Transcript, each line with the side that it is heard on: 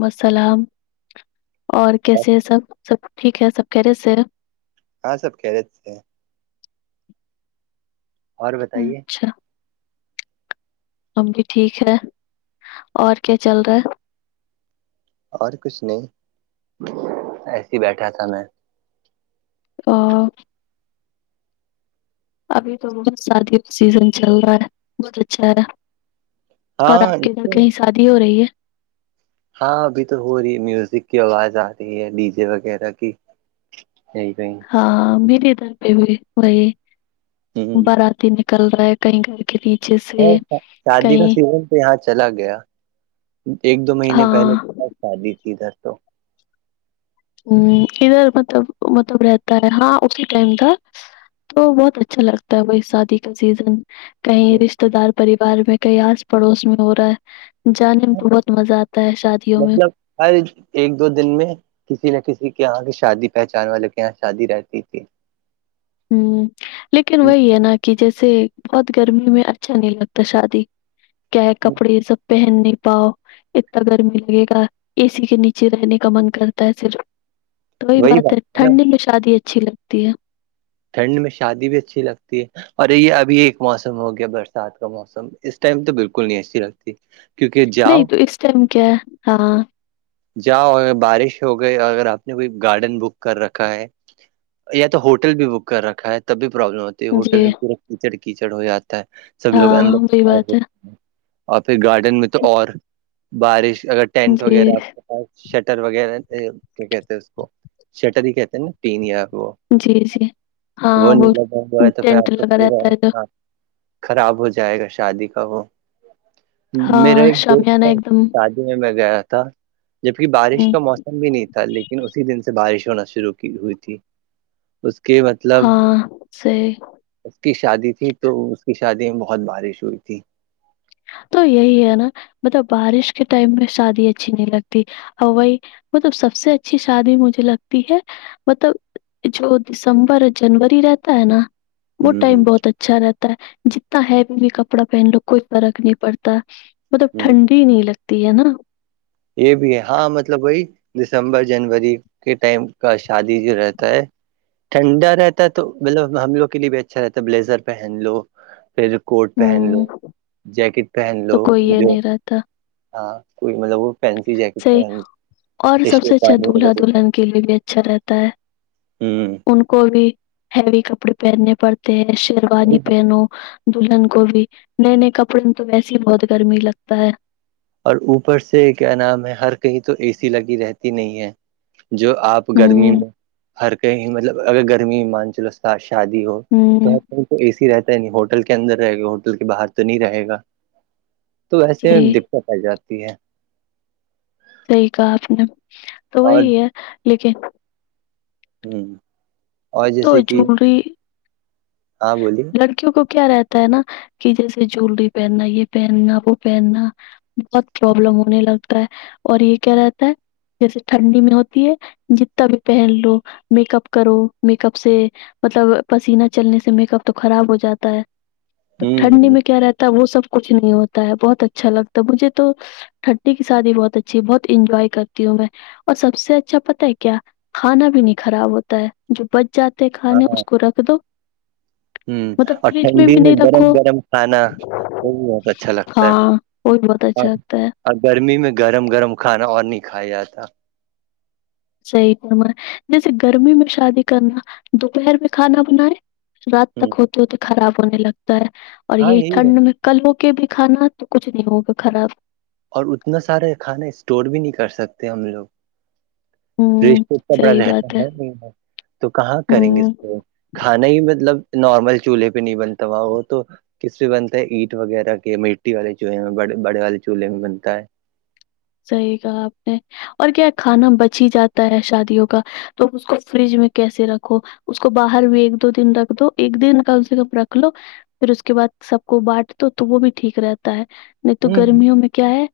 left: وسلام اور کیسے ہے سب سب ٹھیک ہے سب کہہ رہے سر
right: ہاں سب کہہ رہے تھ اور بتائیے
left: اچھا ہم بھی ٹھیک ہے اور کیا چل رہا ہے
right: اور کچھ نہیں ایسے ہی بیٹھا تھا میں
left: آ ابھی تو بہت شادی کا سیزن چل رہا ہے بہت اچھا رہا اور
right: ہاں
left: آپ کے گھر کہیں شادی ہو رہی ہے
right: ہاں ابھی تو ہو رہی ہے میوزک کی آواز آ رہی ہے ڈی جے وغیرہ کی یہ تو
left: ہاں مری ادھر پ ہوئی وہی باراتی نکل رہا ہے کہیں کہیں ریچس [unintelligible]
right: شادی کا سیزن تو یہاں چلا گیا ایک دو مہینے پہلے
left: ہاں
right: شادی ت در تو [unintelligible]
left: ہ ادھر مطلب مطلب رہتا ہے ہاں اسی ٹائم کا تو بہت اچھا لگتا ہے وہی شادی کا سیزن کہیں رشتے دار پریوار میں کہیں آس پڑوس میں ہو رہا ہے جانے میں بہت مزہ آتا ہے شادیوں میں
right: مطلب ہر ایک دو دن میں کسی نہ کسی کے یہاں کی شادی پہچان والوں کے یہاں شادی رہتی تھی
left: ہوں لیکن وہی ہے نا کہ جیسے بہت گرمی میں اچھا نہیں لگتا شادی کیا کپڑے سب پہن نہیں پاؤ اتنا گرمی لگے گا اے سی کے نیچے رہنے کا من کرتا ہے صرف توی بات ہے ٹھنڈی میں شادی اچھی لگتی ہے
right: ٹھنڈ میں شادی بھی اچھی لگتی ہے اورر یہ ابھی ایک موسم ہو گیا برسات کا موسم اس ٹائم تو بالکل نہیں اچھی لگتی کیونکہ جاؤ
left: نہیں تو اس ٹائم کیا ہاں
right: جاؤ بارش ہو گئی اگر آپ نے کوئی گارڈن بک کر رکھا ہے یا تو ہوٹل بھی بک کر رکھا ہے تب بھی پروابلم ہوتی ہے ہوٹل
left: جی
right: میں پورا کیچڑ کیچڑ ہو جاتا ہے سب لوگ اندر
left: ہاں وہی
right: آ
left: بات
right: ہیں
left: ہے
right: اور پھر گارڈن میں تو اور بارش اگر ٹینٹ
left: جی
right: وغیرہ آپ کا شٹر وغیرہ کیا کہتے ہیں اس کو شٹر ہی کہتے ہیں نا پین آپ وہ
left: جی جی [unintelligible]
right: وہ نہیں لگا ہوا ہے تو پھر
left: ٹینٹ
right: آپ کا
left: لگا رہتا ہے جو
right: پورا خراب ہو جائے گا شادی کا وہ میرا
left: ہاں
right: ایک دوست
left: شامیانہ
right: تھا
left: ایک دم
right: شادی میں میں گیا تھا جبک بارش
left: ہوں
right: کا موسم بھی نہیں تھا لیکن اسی دن سے بارش ہونا شروع کی ہوئی تھی کہ مطلب [unintelligible]
left: ہاں صحیح
right: اس کی شادی تھی تو اس کی شادی میں بہت بارش ہوئی تھی
left: تو یہی ہے نا مطلب بارش کے ٹائم میں شادی اچھی نہیں لگتی ائی مطلب سب سے اچھی شادی مجھے لگتی ہے مطلب جو دسمبر جنوری رہتا ہے نا وہ
right: ہوں
left: ٹائم بہت اچھا رہتا ہے جتنا ہیو بھی کپڑا پہن لو کو فرق نہیں پڑتا مطلب
right: ہ ہ
left: ٹھنڈی نہیں لگتی ہے نا
right: یہ بھی ہے ہاں مطلب بھائی دسمبر جنوری کے ٹائم کا شادی جو رہتا ہے ٹھنڈا رہتا ہے تو مطلب ہم لوگ کے لیے بھی اچھا رہتا ہے بلیزر پہن لو پھر کوٹ پہن لو
left: ہوں
right: جیکٹ پہن
left: تو
right: لو
left: کوئی یہ
right: جو
left: نہیں رہتا
right: ہاں کوئی مطلب وہ فسی
left: صحیح اور سب سے اچھا
right: جٹانی
left: دولہا
right: [unintelligible]
left: دلہن کے لیے بھی اچھا رہتا ہے
right: ہوں
left: ان کو بھی ہیوی کپڑے پہننے پڑتے ہیں شیروانی پہنو دلہن کو بھی نئے نئے کپڑے میں تو ویسے ہی بہت گرمی لگتا ہے
right: اور اوپر سے کیا نام ہے ہر کہیں تو اے سی لگی رہتی نہیں ہے جو آپ گرمی
left: ہوں
right: میں ہر کہیں مطلب اگر گرمی مان چلو اس کا شادی ہو تو
left: ہوں
right: تو اے سی رہتا ہے نہیں ہوٹل کے اندر رہے گا ہوٹل کے باہر تو نہیں رہے گا تو وسے میں
left: صحیح
right: دقت آ جاتی ہے [unintelligible]
left: صحی کہا آپ نے تو
right: اور
left: وہی ہے لیکن
right: ہوں [inaudible]
left: تو جی
right: ہاں بولیے
left: کیونک کیا رہتا ہے نا کہ جیسے جوولری پہننا یہ پہننا وہ پہننا بہت پرابلم ہونے لگتا ہے اور یہ کیا رہتا ہے جیسے ٹھنڈی میں ہوتی ہے جتنا بھی پہن لو میک اپ کرو میک اپ سے مطلب پسیینہ چلنے سے میک اپ تو خراب ہو جاتا ہے تو ٹھنڈی
right: ہ
left: میں کیا رہتا ہے وہ سب کچھ نہیں ہوتا ہے بہت اچھا لگتا ہے مجھے تو ھٹی کی شادی بہت اچھی ہے بہت انجوائے کرتی ہوں میں اور سب سے اچھا پتتا ہے کیا کھانا بھی نہیں خراب ہوتا ہے جو بچ جاتے
right: ہاں
left: کھانے
right: ہاں
left: اس کو رکھ دو
right: [inaudible] ہ
left: مطلب
right: اور
left: فریج
right: ٹھنڈی
left: بھی
right: میں
left: نہیں
right: گرم
left: رکھو
right: گرم کھانا وہ بھی بہت اچھا لگتا ہے
left: ہاں وہ بھی بہت اچھا لگتا ہے
right: اور گرمی میں گرم گرم کھانا اور نہیں کھایا جاتا
left: صحیح نما جیسے گرمی میں شادی کرنا دوپہر میں کھانا بنائے رات
right: ہ
left: تک ہوتی ہو تو خراب ہونے لگتا ہے اور یہی ٹھنڈ میں کل ہو کے بھی کھانا تو کچھ نہیں ہوگا خراب
right: اور اتنا سارا کھانا اسٹور بھی نہیں کر سکتے ہم لوگ فش
left: ہوں
right: کپڑا
left: صحیح
right: رہتا
left: بات
right: ہے نہیں ہے تو کہاں کریں گے اس
left: ہوں
right: کھانا ہی مطلب نارمل چولہے پہ نہیں بنتا ہوا وہ تو کس پ بنتا ہے اینٹ وغیرہ کے مٹی والے چولہے میں بڑے والے چولہے میں بنتا ہے
left: صحیح کہا آپ نے اور کیا کھانا بچی ہی جاتا ہے شادیوں کا تو اس کو فریج میں کیسے رکھو اس کو باہر بھی ایک دو دن رکھ دو ایک دن کم سے کم رکھ لو پھر اس کے بعد سب کو بانٹ دو تو وہ بھی ٹھیک رہتا ہے نہیں تو
right: ہوں
left: گرمیوں میں کیا ہے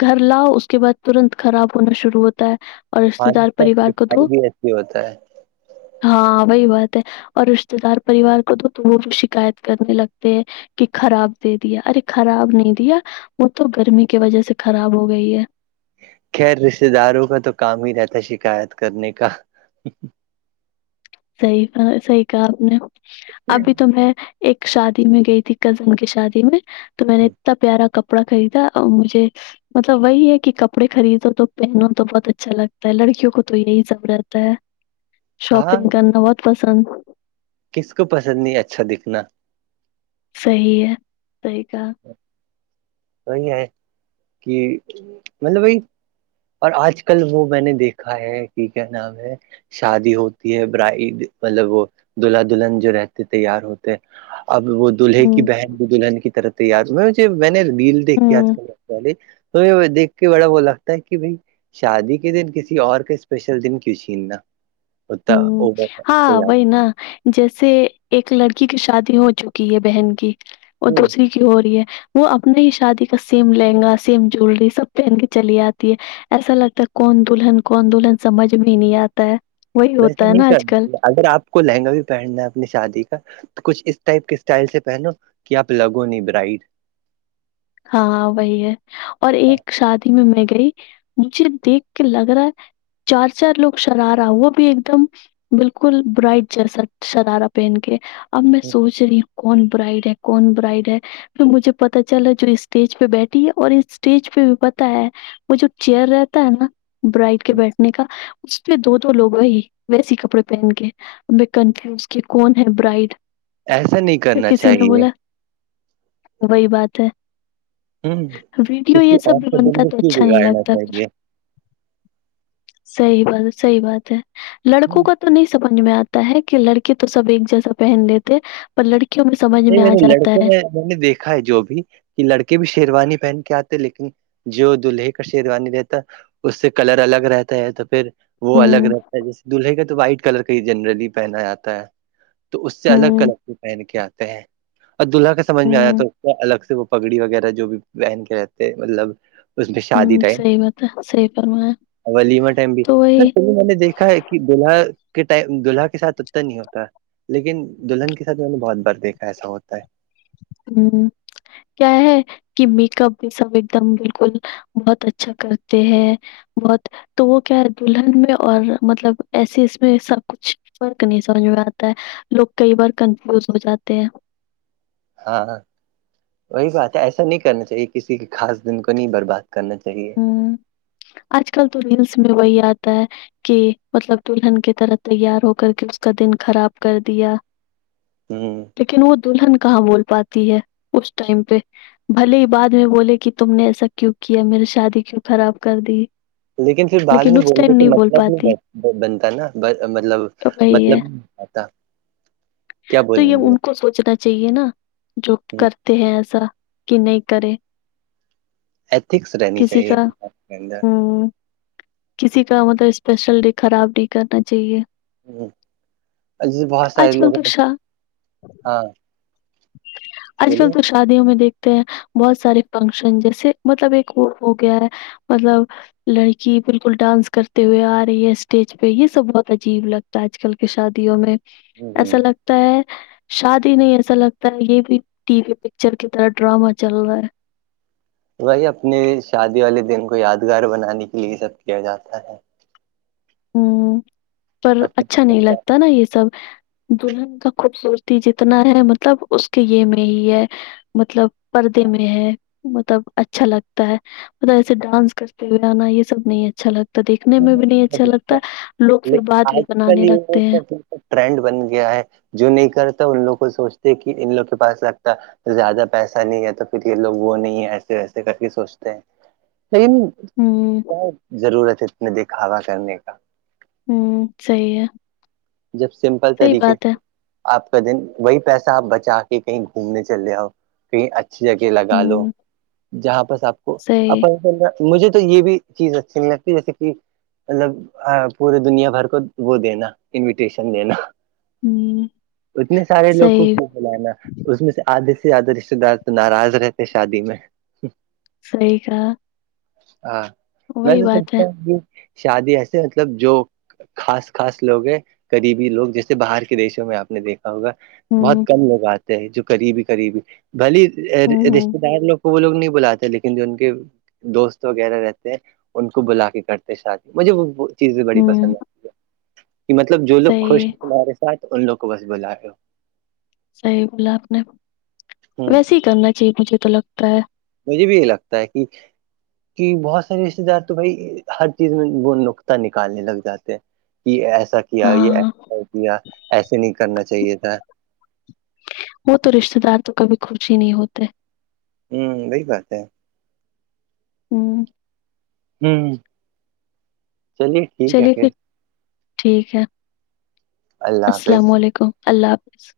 left: گھر لاؤ اس کے بعد ترنت خراب ہونا شروع ہوتا ہے اور رشتے
right: آج
left: دار
right: تک
left: پریوار کو
right: دکھائی
left: دو
right: بھی ایسے ہوتا ہے
left: ہاں وہی بات ہے اور رشتے دار پریوار کو تو تو وہ بھی شکایت کرنے لگتے ہیں کہ خراب دے دیا ارے خراب نہیں دیا وہ تو گرمی کی وجہ سے خراب ہو گئی ہے
right: خیر رشتے داروں کا تو کام ہی رہتا ہے شکایت کرنے کا
left: صحیح صحیح کہا آپ نے ابھی تو میں ایک شادی میں گئی تھی کزن کی شادی میں تو میں نے اتنا پیارا کپڑ کپڑا خریدا اور مجھے مطلب وہی ہے کہ کپڑے خریدو تو پہنو تو بہت اچھا لگتا ہے لڑکیوں کو تو یہی ضرورت ہے
right: ہاں
left: شاپنگ کرنا بہت پسند
right: کس کو پسند نہیں ہے اچھا دکھنا
left: صحیح ہے صحیح کہ
right: توی ہے کہ مطلب بی اور آج کل وہ میں نے دیکھا ہے کہ کیا نام ہے شادی ہوتی ہے برائی مطلب وہ دلہا دلہن جو رہتے تیار ہوتے اب وہ دلہے کی
left: ہوں
right: بہن بھی دلہن کی طرف تیارجھے میں نے ریل دیکھی
left: ہوں
right: آج کل ے تو دیکھ کے بڑا وہ لگتا ہے کہ بھائی شادی کے دن کسی اور کے اسپیشل دن کیوں چھیننا
left: ہ
right: ہوتا اوور
left: ہاں
right: تیار
left: بائی نا جیسے ایک لڑکی کی شادی ہو چکی ہے بہن کی اور
right: ہوں
left: دوسری ہو رہی ہے وہ اپنے ہی شادی کا سیم لہنگا سیم جولری سب پہن کے چلی آتی ہے ایسا لگتا ہے کون دلہن کون دلہن سمجھ میں ہی نہیں آتا ہے وہی
right: ویسا
left: ہوتا ہے
right: نہیں
left: نا آج کل
right: کر اگر آپ کو لہنگا بھی پہننا ہے اپنی شادی کا کچھ اس ٹائپ کے اسٹائل سے پہنو کہ آپ لگو نہیں برائڈ
left: ہاں وہی ہے اور ایک شادی میں میں گئی مجھے دیکھ کے لگ رہا چار چار لوگ شرارہ وہ بھی ایک دم بالکل برائٹ جیسا سدارا پہن کے اب میں سوچ رہی ہوں کون برائڈ ہے کون برائڈ ہے پھر مجھے پتا چلا جو اسٹیج پہ بیٹھی ہے اور اسٹیج پہ بھی پتا ہے وہ جو چیئر رہتا ہے نا برائڈ کے بیٹھنے کا اس میں دو دو لوگ ہی ویسی کپڑے پہن کےیں کنفیوز کے کون ہے برائڈ
right: ایسا نہیں
left: پھر
right: کرنا
left: کسی نے
right: چاہیے
left: بولا وہی بات ہے
right: ہوں
left: ویڈیو
right: کسی
left: یہ سب
right: اور
left: بھی
right: کا دن
left: بنتا
right: کو
left: تو
right: کیوں
left: اچھا نہیں
right: بگاڑنا
left: لگتا پھر
right: چاہیے
left: صحی بات صحی بات ہے لڑکوں
right: ہوں
left: کا تو تو نہیں سمجھ میں آتا ہے کہ لڑکی تو سب ایک جیسا پہن لیتے پر لڑکیوں میں سمجھ
right: نہیں
left: میں آ
right: نے
left: جاتا
right: لڑکوں
left: ہے
right: میں میں نے دیکھا ہے جو بھی کہ لڑکے بھی شیروانی پہن کے آتے لیکن جو دلہے کا شیروانی رہتا ہے اس سے کلر الگ رہتا ہے تو پھر وہ الگ
left: ہوں،
right: رہتا ہے جیسے دلہے کا تو وائٹ کلر کا ہی جنرلی پہنا جاتا ہے تو اس سے الگ
left: ہوں،
right: کلر کی پہن کے آتے ہیں اوربدلہ کا سمجھ میں آیا
left: ہوں،
right: تو اس الگ سے وہ پگڑی وغیرہ جو بھی بہن کے رہتے مطلب اس میں شادی
left: ہوں،
right: ٹائم
left: صحیح بات ہے، صحیح فرمایا۔
right: ولیمہ ٹائم بھی
left: تو
right: س
left: وہی
right: میں نے دیکھا ہے دلہا کے ٹم دلہا کے ساتھ اتنا نہیں ہوتا لیکن دلہن کے ساتھ میں نے بہت بر بےا ایسا ہوتا ہے
left: ہوں کیا ہے کہ میک اپ بھی سب ایک دم بالکل بہت اچھا کرتے ہیں بہت تو وہ کیا ہے دلہن میں اور مطلب ایسے اس میں سب کچھ فرق نہیں سمجھ میں آتا ہے لوگ کئی بار کنفیوز ہو جاتے ہیں
right: ہاںاں وہی بات ہے ایسا نہیں کرنا چاہیے کسی کے خاص دن کو نہیں برباد کرنا چاہیے
left: ہوں۔ آج کل تو ریلس میں وہی آتا ہے کہ مطلب دلہلہن کی طرح تیار ہو کر کے اس کا دن خراب کر دیا
right: ہوں
left: لیکن وہ دلہن کہاں بول پاتی ہے اس ٹائم پہ بھلے ہی بعد میں بولے کہ تم نے ایسا کیوں کیا میری شادی کیوں خراب کر دی
right: لیکن پھر بعد میں
left: اس ٹائم
right: بولنے کا
left: نہیں بول
right: مطلب
left: پاتی
right: نہیں بنتا نا مطلب
left: تو وہی ہے
right: مطلب نہیں پتا
left: تو یہ ان کو سوچنا چاہیے نا جو کرتے ہیں ایسا کہ نہیں کرے
right: ایتھکس رہنی
left: کسی
right: چاہیے
left: کا
right: کے اندر
left: ہم، کسی کا مطلب اسپیشل ڈے خراب نہیں کرنا چاہیے
right: ہ ج بہت سارے
left: آج کل
right: لوگ
left: تو
right: ہیں
left: شا
right: ہاں
left: اج کل
right: بولے
left: تو شادیوں میں دیکھتے ہیں بہت سارے فنکشن جیسے مطلب ایک وہ ہو گیا ہے مطلب لڑکی بالکل ڈانس کرتے ہوئے آ رہی ہے اسٹیج پہ یہ سب بہت عجیب لگ ہے آج کل کی شادیوں میں
right: ہ
left: ایسا
right: ہ
left: لگتا ہے شادی نہیں ایسا لگتا یہ بھی ٹی وی پکچر کی طرح ڈرامہ چل رہا ہے
right: بھائی اپنے شادی والے دن کو یادگار بنانے کے لیے یہ سب کیا جاتا ہے
left: ہوں پر اچھا
right: اپنا
left: نہیں لگتا نا یہ سب دلہن کا خوبصورتی جتنا ہے مطلب اس کے یہ میں ہی ہے مطلب پردے میں ہے مطلب اچھا لگتا ہے ایسے ڈانس کرتے ہوئے آنا یہ سب نہیں اچھا لگتا تو دیکھنے میں بھی نہیں اچھا لگتا ہے لوگ پھر
right: لیکن
left: بعد بھی
right: آج
left: بنانے
right: کل
left: لگتے
right: یہ
left: ہیں
right: ٹرینڈ بن گیا ہے جو نہیں کرتا ان لوگ کو سوچتے کہ ان لوگوں کے پاس لگتا زیادہ پیسہ نہیں ہے تو پھر یہ لوگ وہ نہیں ایسے ویسے کر کے سوچتے ہیں ل
left: ہوں [inaudible]
right: کیا ضرورت ہے اتنے دکھاوا کرنے کا
left: ہوں صی ہے [unintelligible]
right: جب سمپل
left: صحیح
right: طریقے
left: بات ہے
right: سے آپ کا دن وہی پیسہ آپ بچا کے کہیں گھومنے چل رہے ہو کہیں اچھی جگہ لگا لو
left: ہوں،
right: جہاں پرس آپ کو
left: صحیح
right: اپ مجھے تو یہ بھی چیز اچھی نہیں لگتی جیسے کہ مطلب پورے دنیا بھر کو وہ دینا انویٹیشن دینا
left: ہوں،
right: اتنے سارے لوگ کو
left: صحیح
right: کیا لانا اس میں سے آدھے سے زیادہ رشتے دار تو ناراض رہتے شادی میں
left: سی گ
right: ہاں میں تو
left: ہے
right: سچتا [unintelligible] شادی ایسے مطلب جو خاص خاص لوگ ہیں ریبی لوگ جیسے باہر کے دیشوں میں آپ نے دیکھا ہوگا بہت
left: ہوں،
right: کم لوگ آتے جو قریبی قریبی بھلی
left: ہوں، ہوں،
right: رشتے دار لوگ کو وہ لوگ نہیں بلاتے لیکن جو ان کے دوست وغیرہ رہتے ہیں ان کو بلا کے کرتے شادی مجھے وہ چیزیں بڑی
left: ہوں،
right: پسند ہے کہ مطلب جو لوگ
left: صحیح
right: خوش
left: ہے
right: ہیں تمہارے ساتھ ان لوگ کو بس بلا رہ ہو
left: صحیح بولا آپ نے
right: ہوں
left: ویسے ہی کرنا چاہیے مجھے تو لگتا ہے [unintelligible]
right: مجھے بھی یہ لگتا ہے کہ کہ بہت سارے رشتے دار تو بھائی ہر چیز میں وہ نقتہ نکالنے لگ جاتے ہیں کہ ایسا کیا
left: ہاں
right: یہ کیا ایسے نہیں کرنا چاہیے تھا
left: وہ تو رشتے دار تو کبھی خچش ہی نہیں ہوتے [unintelligible]
right: ہوں یہی بات ہے
left: ہوں
right: ہوں چلی [unintelligible]
left: چلیے پھر ٹھیک ہے
right: اللہ حافظ
left: السلام علیکم اللہ حافظ